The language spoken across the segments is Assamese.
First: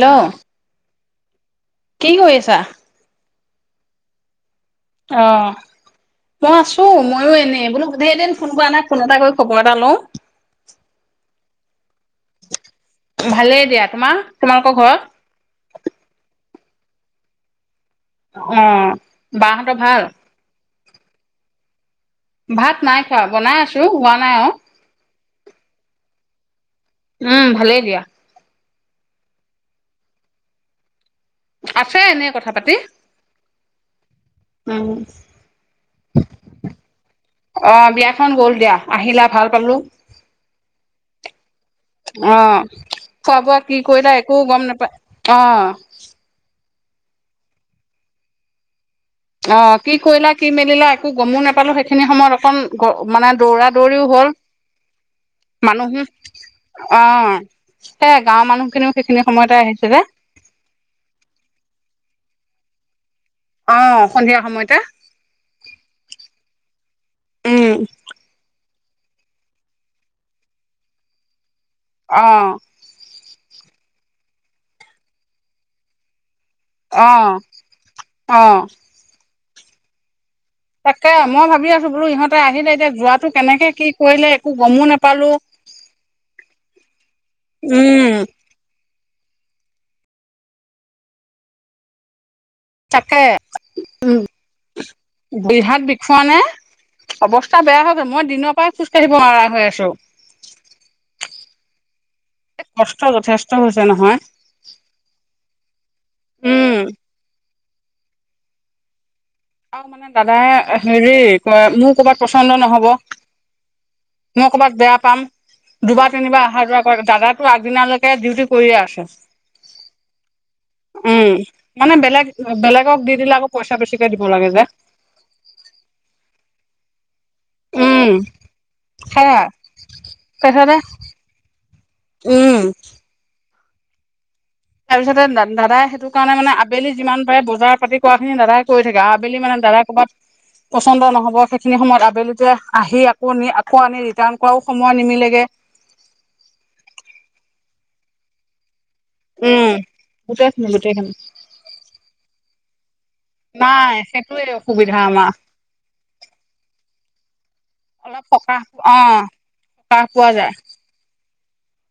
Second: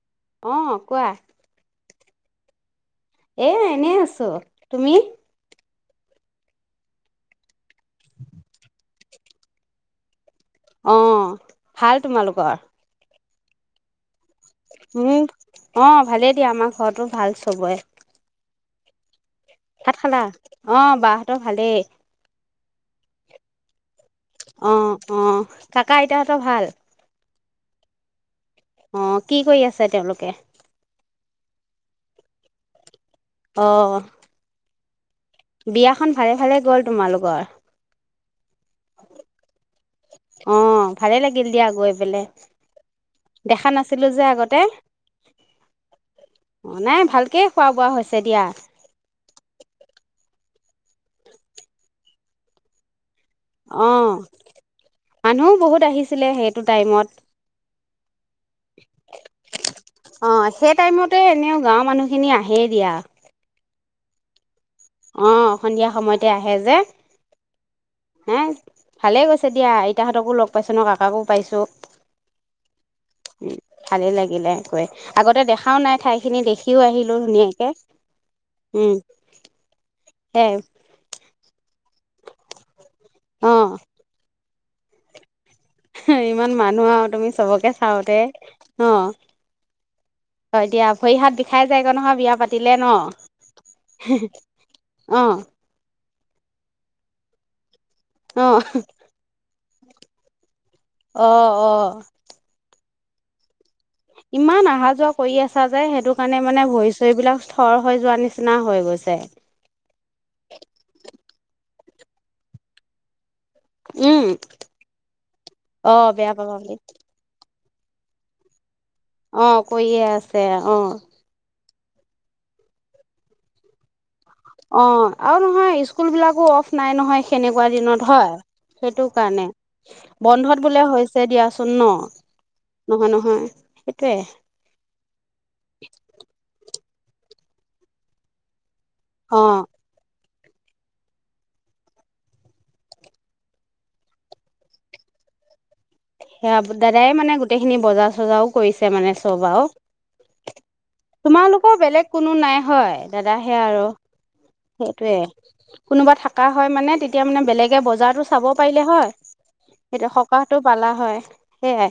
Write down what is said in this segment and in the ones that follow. হেল্ল' অ কোৱা কি কৰি আছা এ এনেই আছোঁ। অ মই আছোঁ মইও এনেই বোলো বোধেই এদিন ফোন কৰা নাই ফোন এটা কৰি খবৰ এটা লওঁ। অ ভাল তোমালোকৰ? ভালেই দিয়া, তোমাৰ? তোমালোকৰ ঘৰত? মোৰ অ ভালেই দিয়া আমাৰ ঘৰতো ভাল চবৰে। অ বাহতৰ ভাত ভাল? খালা অ বাহতৰ ভালেই। ভাত নাই খোৱা বনাই আছোঁ। ত হোৱা নাই অ অ কাকা আইতাহঁতৰ ভাল? উম ভালেই দিয়া। অ কি কৰি আছে তেওঁলোকে? আছে এনে কথা পাতি। অ উম বিয়াখন ভালে ভালে গল তোমালোকৰ? খন গল দিয়া আহিলা ভাল পালোঁ। গিল দিয়গ। অ খোৱা বোৱা কি নাছিলো কৰিলা যে একো আগতে গম নাপায় অ' এ খোৱা বোৱা হৈছে দিয়া। অ কি কৰিলা কি মেলিলা একো গমো নাপালোঁ সেইখিনি সময়ত অকণ। মানে দৌৰা দৌৰিও অ' হ'ল মানুহও বহুত মানুহে আহিছিলে সেইটো অ টাইমত [unintelligible] সেইখিনি সময়তে আহিছে যে অ সেই টাইমতে এনেও গাৱৰ মানুহখিনি আহেই দিয়া। অ সন্ধিয়া সময়ত। অ সন্ধিয়া সময়তে আহে যে উম হে ভালেই গৈছে দিয়া, আইতাহঁতকো লগ পাইছোঁ ন কাকাকো পাইছোঁ অ ভালেই লাগিলে গৈ আগতে দেখাওঁ নাই ঠাই। খিনি দেখিও অ আহিলো ধুনীয়াকে অ উম সেই তাকে মই ভাবি আছোঁ। বুলো ইহতে আহিলে এতিয়া। যোৱাটো কেনেকে অ', কি কৰিলে। একো গমো নাপালো ইমান মানুহ আৰু তুমি চবকে উম চাওতে অ হয় দিয়া ভৰি হাত বিষাই যায়গ নহয় বিয়া পাতি তাকে উ অ', বিহাত বি খোৱা নে অৱস্থা বেয়া হব মই অ', দিনৰ পৰা খোজকাঢ়িবোৱাৰা হৈ আছো [unintelligible] পিকা [unintelligible] অ অ কষ্ট যথেষ্ট হ ইমান অহা যোৱা কৰি আছা যে সেইটো কাৰণে মানে উম ভৰি চৰিবলাক খৰ হৈ যোৱা নিচিনা হৈ গৈছে আৰু মানে দাদাই হেৰি ক মোৰ কৰ'বাত পচন্দ নহব উম, মই কৰ'ৰবাত বেয়া পাম অ', দুবাৰ বেয়া তিনিবাৰ পাবা অহা বুলি যোৱা কৰ দাদাক আগদিনালৈকে ডিউটি কৰি আছো অ কৈয়ে আছে অ উম। মানে বেলেগ বেলেক দি দিলে আকৌইচা বেছিকে দ অ আৰু নহয় স্কুল বিলাকো অফ নাই নহয় কেনেকুৱা দিনত উম হয় সেইটো সেয়া কাৰণে বন্ধত তাৰপিছতে বোলে হৈছে দিয়া পচন্ন উম নহয় নহয় সটোৱে তাৰপিছতে দাদাই সেইটো কাৰণে মানে আবেলি যিমান পাৰে বজাৰ পাতি কৰাোৱাখিনি দাদায় কৈ থাকে অ আবেলিানে দাদা কৰবাত পচন্দ নহ'ব সেইখিনি সময়ত আবেলিতে আহি আকৌ নি আকৌ আনি ৰিটাৰ্ণ কৰাও সময় নিমিলেগে সেয়া দাদাই মানে গোটেইখিনি বজাৰ চজাৰও কৰিছে মানে চব আৰু উম। গোটেইখিনি গোটেইখিনি তোমালোকৰ বেলেগ কোনো নাই হয় দাদ সে আৰু নাই সেইটোয়ে অসুবিধা সেইটয়ে আমাৰ কোনোবা থাকা হয় মানে এতি মানেলেগ [unintelligible] এ অলপ বজাৰতো চাব সকাহ পাৰিলে অ হয় সকাহ এতিয়া পোৱা যায় সকাহতটো পালা হয় সেইয়াই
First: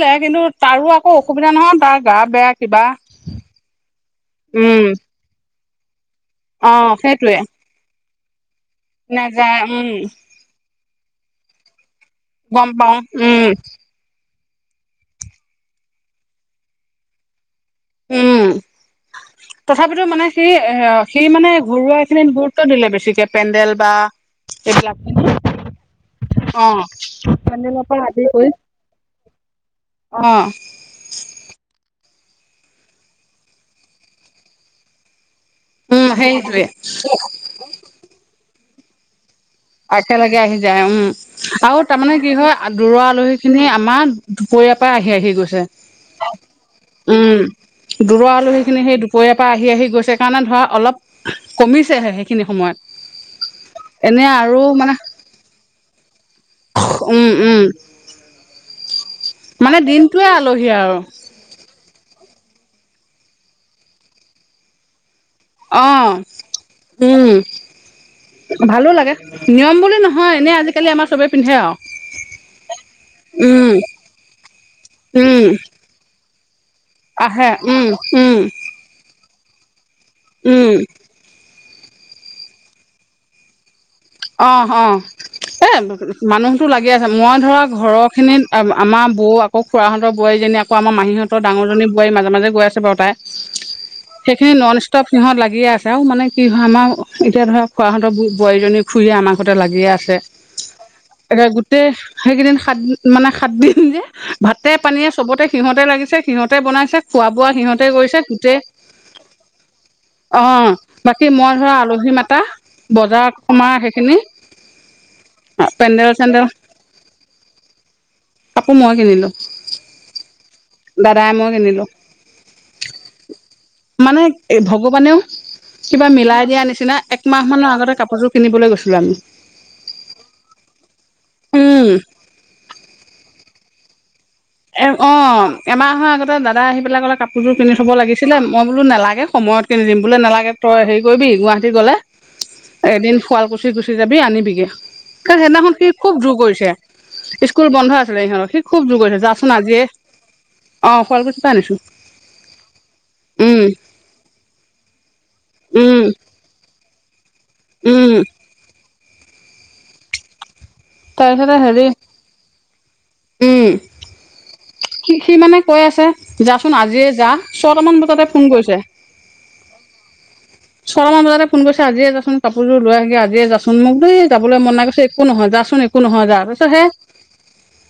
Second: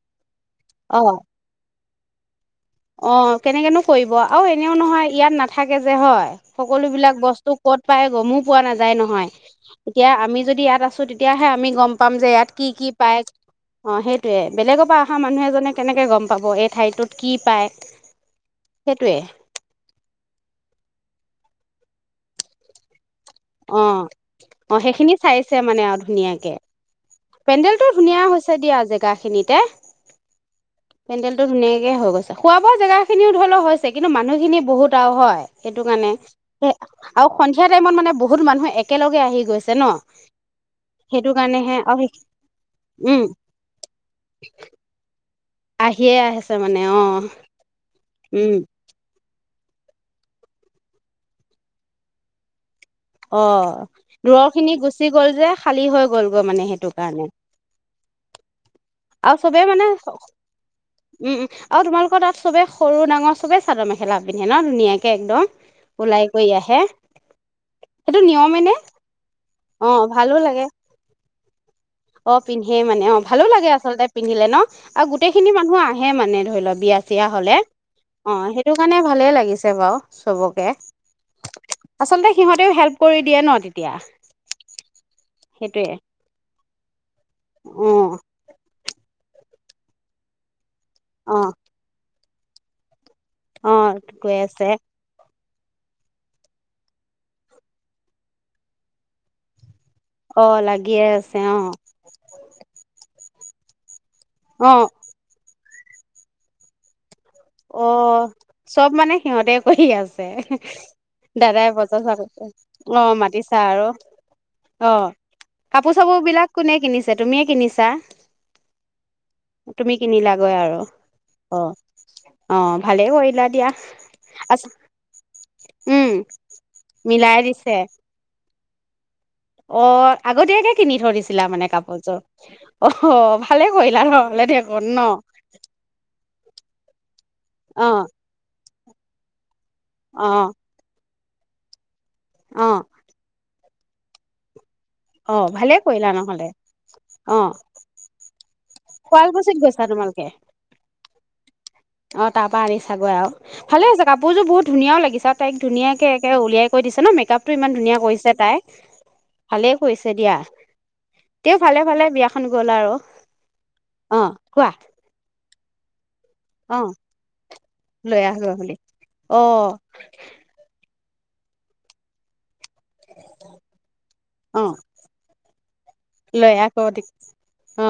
লে কিনে [unintelligible] তাৰো আকৌ অসুবিধা নহয় তাক গা বেয়া কিবা অ কেনেকেনো কৰিব আৰু এনেও উম। নহয় ইয়াত ন থাকে যে হয় অ সকলো বিলাক সেইটোৱে বস্তু ক'ত পাই [unintelligible] পোৱা নাযায় নহয়, নাযায় উম এতিয়া আমি যদি ইয়াত আছো [unintelligible] তেতিয়াহে আমি গম পাম যে ইয়াত গম কি কি পাও পায়, উম অঁ সেই [unintelligible] বেলেগৰ পৰা অহা মানুহ এজনে কেনেকে গম পাব এই ঠাইটোত কি [unintelligible] উম, সেইটোয়ে তথাপিতো মানে সেই এ সেইমানে ঘৰুৱা [unintelligible] খিনিত গুৰুত্ব দিলে বেছিকে। পেণ্ডেল অ বা অ এইবিলাক সেইখিনি চাইছে [unintelligible] অঁ। পেণ্ডেল টো ধুনীয়া হৈছে দিয়া জেগা খিনিতে, অ পেণ্ডেলটো ধুনীয়াকে হৈ গৈছে খোৱা বোৱা জেগা খিনিও ধৰি লওঁ হৈছে, কিন্তু মানুহখিনি বহুত আৰু হয় সেইটো উম কাৰণে সেইটোৱে [unintelligible] আৰু সন্ধিয়া টাইমত মানে বহুত মানুহে এক একেলগে আহি গৈছে ন একেলগে আহি যায় উম সেইটো কাৰণেহে আৰু তাৰমানে [unintelligible] কি হয় দূৰৰ উম আলহীখিনি আমাৰ দুপৰীয়াৰ পৰা আহি আহি গৈছে আহিয়ে [unintelligible] আছে মানে অ উম, দূৰৰ উম আলহীখিনি সেই দুপৰিয়াৰ [unintelligible] আহি আহি গৈছে কাৰণে ধৰা অলপ কমিছেহে সেইখিনি সময়ত। অঁ, এনে [unintelligible] আৰু খিনি মানে গুচি গ'ল যে খালী হৈ গল গৈ মানে সেইটো কাৰণে। উম উম আৰু চবে মানে, দিনটোৱে আলহী আৰু উম উম আৰু তোমাৰ [unintelligible] তাত চবে সৰু ডাঙৰ চবে চাদৰ মেখেলা পিন্ধে ন ধুনীয়া অঁ, উম সেইটো নিয়মে নে ভালো লাগে নিয়ম অ বুলি নহয় ভালো এনে লাগে আজিকালি আমাৰ চবে পিন্ধে আৰু অ পিন্ধে মানে অ উম। [unintelligible] পিন্ধিলে ন আৰু গোটেই উম খিনি মানুহ আহে মানে ধৰি লওক বিয়া চিয়া আহে হলে উম উম অঁ, সেইটো কাৰণে ভালে লাগিছে। [unintelligible] বাৰু। চবকে। উম আচলতে সিহঁতেও হেল্প কৰি দিয়ে ন তেতিয়া অঁ, অঁ এ সেইটোৱে মানুহতো লাগি আছে মই ধৰা অ ঘৰৰ খিনিত আমাৰ বৌ আকৌ খুৰাহঁতৰ বোৱাৰীজনী আকৌ [unintelligible] আমাৰ অ মাহীহঁতৰ দাঙৰজনী বোৱাৰী মাজে গৈ আছে বাৰু তাই। অ গৈ সেইখিনি আছে ননষ্টপ সিহঁত লাগি সি আছৈ মানে কি হয় আমাৰ এতিয়া ধৰা খোৱাহঁতৰ বোৱাৰীজনী। খুৰিয়ে আমাৰঘৰতে লাগি আছে অ লাগিয়ে আছে অ গোটেই হেইকিদিন সাতদিন মানে সাতদিন যে ভাতে অ পানীয়ে চবতে সিহঁতে লাগিছে সিহঁতে বনাইছে খোৱা বোৱা সিহঁতে অ কৰিছে গোটেই চব মানে সিহঁতে কৰি আছে অ বাকী মই দাদাই ধৰা বজাৰ আলহী চজাৰ কৰিছে মাতা আছে অ বজাৰ মাতিছে। সমাৰ আৰু সেইখিনি অ কাপোৰ পেণ্ডেল চাপোৰ চেণ্ডেল বিলাক কোনে কিনিছে তুমিয়ে কিনিছা কাপোৰ মই কিনিলো তুমি কিনিলাগৈ আৰু দাদাই মই কিনিলো অ। অ', ভালেই কৰিলা দিয়া মানে এ আচ ভগৱানেও কিবা উম, মিলাই দিয়া নিচিনা মিলাই একমাহ দিছে। মানৰ আগতে কাপোৰযোৰ নিবলৈ গৈছিলোঁ আমি। অ আগতীয়াকে কিনি থৈইদিছিলা মানে উম কাপোৰযোৰ অ ভালে কৰিলা ন দেখোন এ অ এমাহৰ আগতে দাদা আহি পেলাই ক'লে কা কাপোৰ যোৰ কিনি' থব অ', লাগিছিলে মই বোলো নালাগে সময়ত কিনি দিম বোলে নালাগে অ', তই সেই কৰিব গুৱাহাটী গ'লে। অ', এদিন শুৱালকুছি গুচি যাবি আনিবিগে কাৰণ অ', সেইদিনাখন ভালে সি কৰিলা খুব জোৰ নহ'লে কৰিছে অ', স্কুল বন্ধ আছিলে সিহঁতৰ খুব যোৰ কৰিছে যাছো শুৱালকুছিত আজিয়ে গৈছা তোমালোকে? অ শুৱালকুছি পাই আনিছোঁ অ তাৰ পৰা আনিছাগৈ আৰু ভালে আছে কাপোৰযোৰ বহুত ধুনীয়াও লাগিছে আৰু তাইক উম ধুনাকে একে উলিয়াই কৈ কৈ দিছে ন মেকাপ টো ইমান ধুনীয়া উম কৰিছে তাই ভালে কৈছে দিয়া তাৰপিছতে তেওঁ ভালে হেৰি ভালে বিয়াখন গ'ল আৰু উম অ কোৱা সি সি মানে কৈ আছে যাচোন অ আজিয়ে যা ছয়টামান লৈ বজাতে আহ ফোন গৈ বুলি কৰিছে অ ছ মান বজাতে ফোন কৰিছে আজিয়ে যাচোন। কাপোৰযোৰ লৈ আহগি আজিয়ে যাচোন মোক দেই যাবলৈ অ মন নাই গৈছে একো নহয় যাচোন একো নহয় যা লৈ তাৰপিছত আকৌ হে অ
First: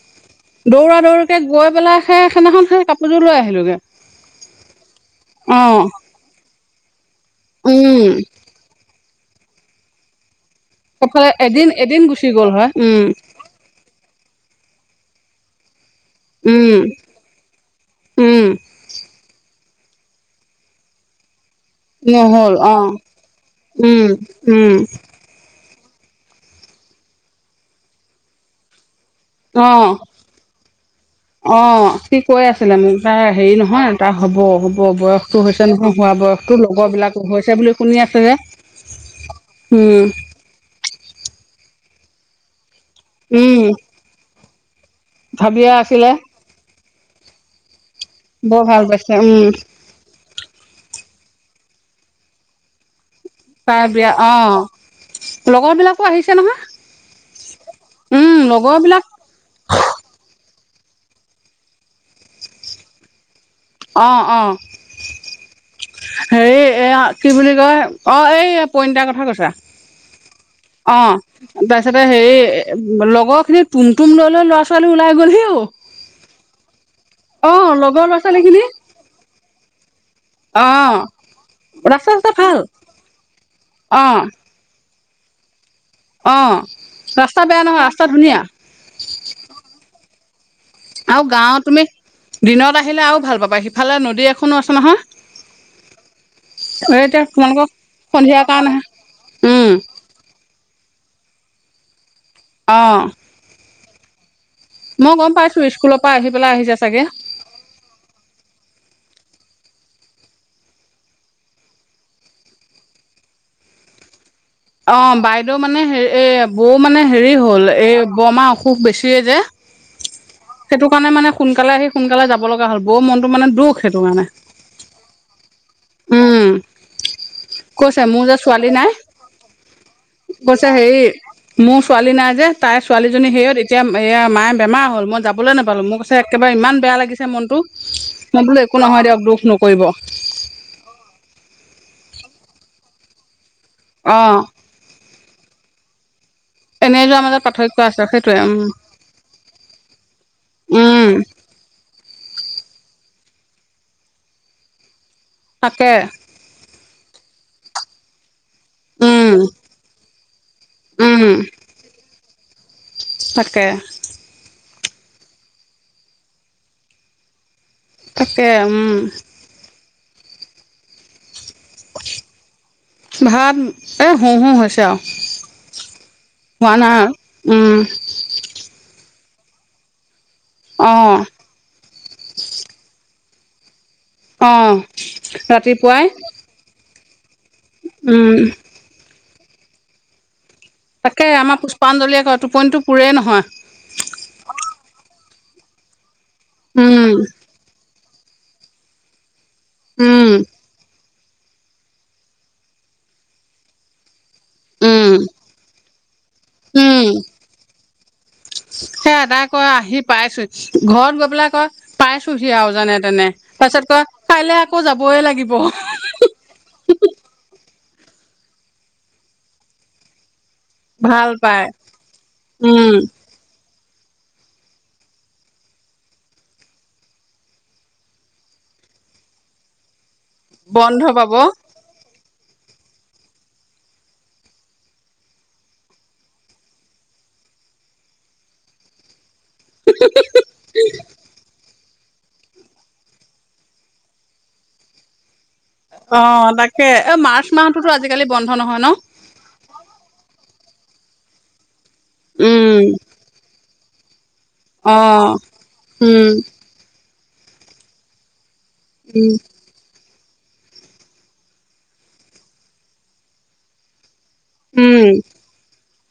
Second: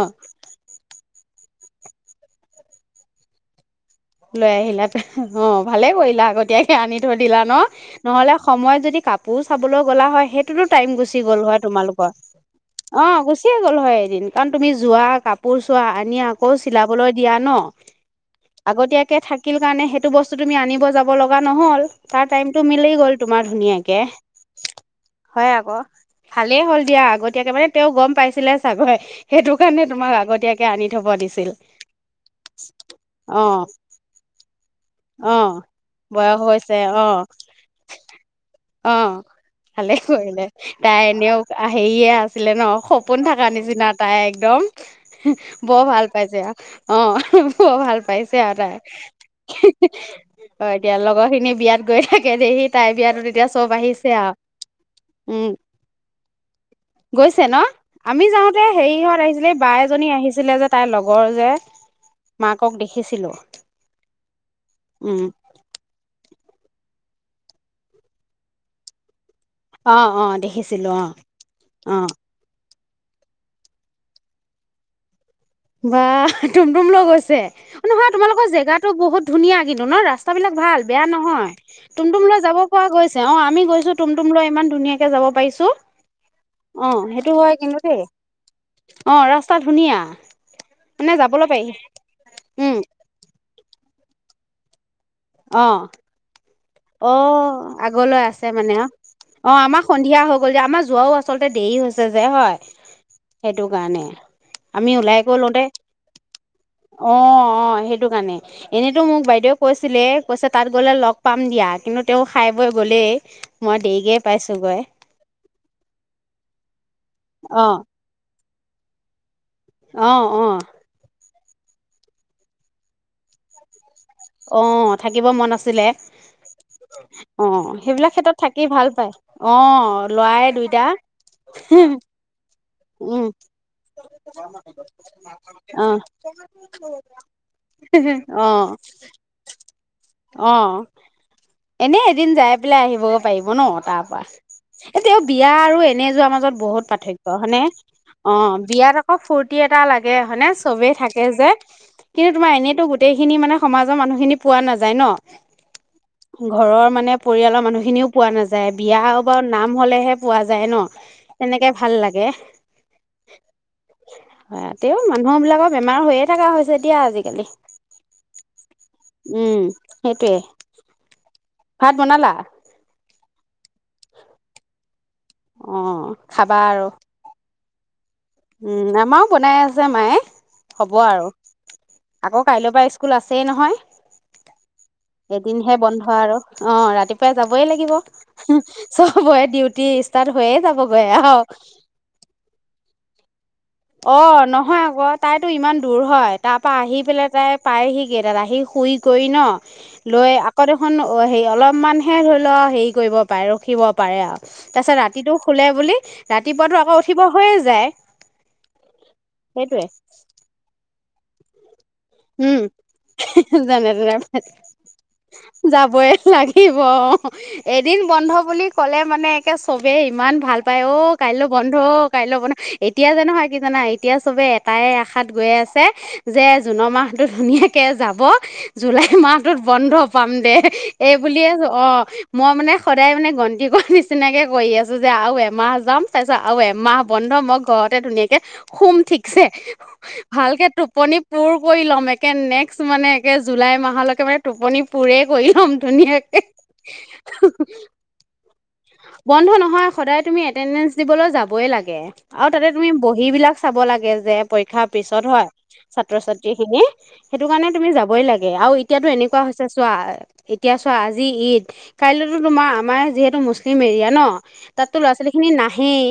দৌৰা দৌৰি এতিয়া গৈ পেলাই সেই সদিনাখন সেই কাপোৰযোৰ লৈ আহিলোঁগৈ। লৈ আহিলা অ ভালে কৰিলা আগতয়াই। তে আনিত। দিলা ন উম নহলে সময় যদি কাকো। পোৰ চাবলৈ গ'লা হয় সেই টাইম গুচি এফালে গ'ল হয় এদিন এদিন তোমালোকৰ গুচি গ'ল হয় উম অ গুচিয়ে গ'ল হয় এদিন কে। তুমি যোৱা কাপোৰ চোৱা। এম আকৌ উম চিলাবলৈ দিয়া ন। উম আগতীয়াকে থাকিল কাৰণে সেইটো বস্তু তুমি আনিব যাব লগা লগা নহল তাৰ নহ'ল টাইমতটো অ মিলি গ'ল তোমাৰ ধুনীয়াকে উম উম হয় আকৌ ভালেই হ'ল দিয়া আগতীয়াকে মানে তেওঁ গম পাইছিলে চাগৈ সেইটো অ কাৰণে তোমাক আগতীয়াকে আনি থব দিছিল। অ সি কৈ আছিলে মোক তাৰ অ হেৰি নহয় তাৰ হ'ব হ'ব। অ বয়সটো হৈছে নহয় হোৱা বয়স বয়সটো হৈছে লগৰ অ বিলাক হৈছে বুলি শুনি আছে যে অ ভালেই উম কৰিলে তাই এনেও আহ । হেৰিয়ে আছিলে ন সপোন থাকা উম নিচিনা তাই। দম ভাবিয়ে বৰ ভাল আছিলে পাইছে আহ অ হো হো ভাল । বৰ ভাল পাইছে উম। অ এতিয়া লগৰ খিনি বিয়াত গৈ থাকে দেহি তাইৰ বিয়াত। এতিয়া চব তাই বিয়া আহিছে অ আৰু উম লগৰ বিলাকো আহিছে নহয় গৈছে ন আমি উম যাওতে লগৰ বিলাক হেৰিহঁত আহিছিলে বা এজনী আহিছিলে যে। তাইৰ লগৰ যে মাকক দেখিছিলো। অঁ অঁ উম হেৰি এই কি বুলি কয় অঁ এই পইন্তাৰ কথা কৈছা। অ অ দে। অ তাৰপিছতে হেৰি। লগৰ খিনি তুমটুম লৈ লৈ ল'ৰা ছোৱালী ওলাই গ'লহি। অ'। বা তুম তুম লগ গৈছে অ' লগৰ নহয় ল'ৰা ছোৱালী তোমালোকৰ খিনি জেগাতো বহুত ধুনীয়া কিন্তু ন ৰাস্তা। ৰাস্ত বিলাক ভাল অ' বেয়া নহয় ৰাস্তা তুমটুম চাস্তা লৈ ভাল যাব পৰা গৈছে অ আমি গৈছো অ' তুমটুম লৈ ইমান ধুনীয়া। ধুনীয়াকে যাব পাৰিছো। অ সেইটো ৰাস্তা হয় বেয়া কিন্তু নহয় দেই ৰাস্তা ধুনীয়া অ ৰাস্তা ধুনীয়া মানে আৰু যাবলৈ গাঁওত পাৰি তুমি উম দিনত আহিলে আৰু ভাল পাবা সি ইফালে নদী এখনো আছে নহয় অহ এই অ এতিয়া তোমালোকক আগলৈ সন্ধিয়া আছে মানে কাৰণেহে অ অ উম আমাৰ সন্ধিয়া হওক আমাৰ যোৱাও আচলতে দেৰি হৈছে যে হয় অ' সেইটো গানে আমি মই উওলাই গম পাইছো কলোতে স্কুলৰ পৰা আহি পেলাই আহিছে চাগে অ অ সেইটো কাৰণে এনেতো মোক বাইদেউ কৈছিলে কৈছে তাত গ'লে লগ পাম দিয়া কিন্তু তেওঁ খাই বৈ গ'লেই মই দেৰিকে পাইছোগৈ অ বাইদেউ মানে হেৰি এ বৌ মানে হেৰি হ'ল এই বমা খুব বেছিয়ে যে অ অ সেইটো কাৰণে মানে সোনকালে আহি সোনকালে যাব লগা হ'ল বৌ মনটো মানে দুখ সেইটো কাৰণে অ থাকিব মন আছিলে উম অ কৈছে সেইবিলাক মোৰ যে ক্ষেত্ৰত থাকি ছোৱালী ভাল নাই পায় অ লৰাই কৈছে দুইটা হেৰি মোৰ ছোৱালী নাই যে, তাইৰ উম ছোৱালীজনী হেৰিত এতিয়া এয়া মায়ে বেমাৰ হ'ল মই যাবলৈ নাপালোঁ অ মোক কৈছে একেবাৰে ইমান বেয়া লাগিছে মনটো অ মই বোলো একো নহয় দিয়ক দুখ নকৰিব অ এনে এদিন যাই পেলাই আহিবগে পাৰিম হব ন তাৰ অ পৰা এতিয়া বিয়া আৰু এনে যোৱাৰ মাজত বহুত এনেই যোৱাৰ মাজত পাৰ্থক্য নে আছে অ সেইটোৱে উম বিয়াত আকৌ ফূুৰ্তি এটা লাগে হয়নে চবে উম থাকে যে কিন্তু তোমাৰ এনেতো গোটেইখিনি মানে সমাজৰ মানুহখিনি পোৱা নাযায় ন তাকে ঘৰৰ মানে পৰিয়ালৰ মানুহখিনিও পোৱা নাযায় বিয়া উম বাৰু নাম হলেহে পোৱা যায় ন উম সেনেকে ভাল লাগে এ [unintelligible] তাকে ইয়াতেও মানুহ বিলাকৰ বেমাৰ হৈয়ে থকা হৈছে এতিয়া আজিকালি তাকে উম উম সেইটোৱে, ভাত বনালা? ভাত এই হো হো হৈছে আও অ', খাবা আৰু। উম। উম, আমাৰো বনাই আছে মায়ে। হ'ব আৰু আকৌ কাইলৈ পৰা ই স্কুল আছেই নহয়? অহ এদিনহে বন্ধ ৰাতিপুৱাই। আৰু অ ৰাতিপুৱাই যাবই লাগিব উম। [unintelligible] চ হ'বই ডিউটি ষ্টাৰ্ট হৈয়ে যাবগৈ তাকে আৰু আমাৰ পুষ্পাঞ্জলিয়ে কয় টোপনীতো পু অ', নহয় আগত। তাইতো ইমান দূৰ হয়। তাৰ পৰা আহি উম, পেলাই তাই পায়হি [unintelligible] আহি শুই কৰি ন? উম। লৈ আকৌ দেখোন অ', হেৰি অলপমানহে ধৰি ল হেৰি কৰিব পাৰে ৰখিব পাৰে আৰু। তাৰপিছত উম, ৰাতিটো শুলে বুলি ৰাতিপুৱাতো আকৌ উঠিব হৈয়ে যায়। সেয়াই তাই‌ কয় সেইটোৱে আহি পাইছো ঘৰত গৈ বিলাকক উম, যেনে কয় তেনে কাইলে আকৌ যাবই লাগিব যাবই লাগিব‌ এ। দিন বন্ধ বুলি ক'লে মানে একে চবে ইমান ভাল পাই অ', ভাল কাইলৈও পাই। বন্ধ কাইলৈ বন্ধ উম। এতিয়া যে নহয় কি জানা? এতিয়া চবে এটাই আশাত গৈ আছে যে জুনৰ মাহ ধুনীয়াকে যাব জুলাই মাহটোত বন্ধ। পাম দে বন্ধ এই পাব বুলিয়ে অ। মই মানে সদায় মানে গন্তি কৰি নিচিনাকে কৰি আছো যে আৰু এমাহ যাম তাৰপিছত আৰু এমাহ বন্ধ মই ঘৰতে ধুনীয়াকে শুম ঠিক চে ভালকে টোপনি পুৰ কৰি ল'ম একে নেক্সট মানে একে জুলাই মাহলৈকে মানে টোপনি পুৰে কৰিল [unintelligible] ধুনীয়াকে অ' তাকে এ মাৰ্চ মাহটোতো আজিকালি বন্ধ নহয় ন? বন্ধ নহয় সদায় তুমি এটেণ্ডেন্ঞ্চ দিবলৈ যাবই লাগে তাকে আৰু তাতে উম, তুমি বহী বিলাক চাব লাগে যে। পৰীক্ষাৰ পিছত অ', হয় ছাত্ৰ উম, ছাত্ৰী সেইটো কাৰণে তুমি যাবই লাগে। আৰু এতিয়াতো উম, এনেকুৱা হৈছে চোৱা। এতিয়া চোৱা আজি ঈদ। কাইলৈতো তোমাৰ আমাৰ যিহেতু মুছলিম এৰিয়া ন- তাতো উম, ল'ৰা ছোৱালী খিনি নাহেই,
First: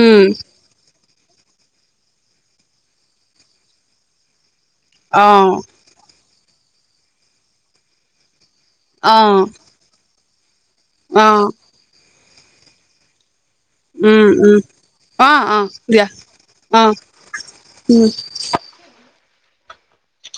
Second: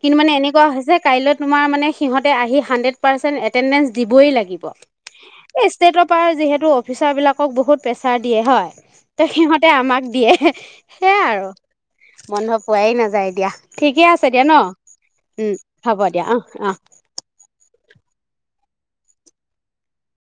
কিন্তু মানে এনেকুৱা হৈছে- কাইলৈ তোমাৰ মানে সিহঁতে আহি হাণ্ড্ৰেড পাৰ্চেণ্ট এটেণ্ডেন্ঞ্চ দিবই লাগিব। অ', এই চেটৰ পৰা- যিহেতু অফিচাৰ বিলাকক বহুত প্ৰেচাৰ দিয়ে হয়। ত অ', সিহঁতে আমাক দিয়ে। হে- সেয়া আৰু। অ', বন্ধ পোৱাই নাযায় এতিয়া। উম উম। অহ অহ হ'ব দিয়া। অ অ অহ, উম।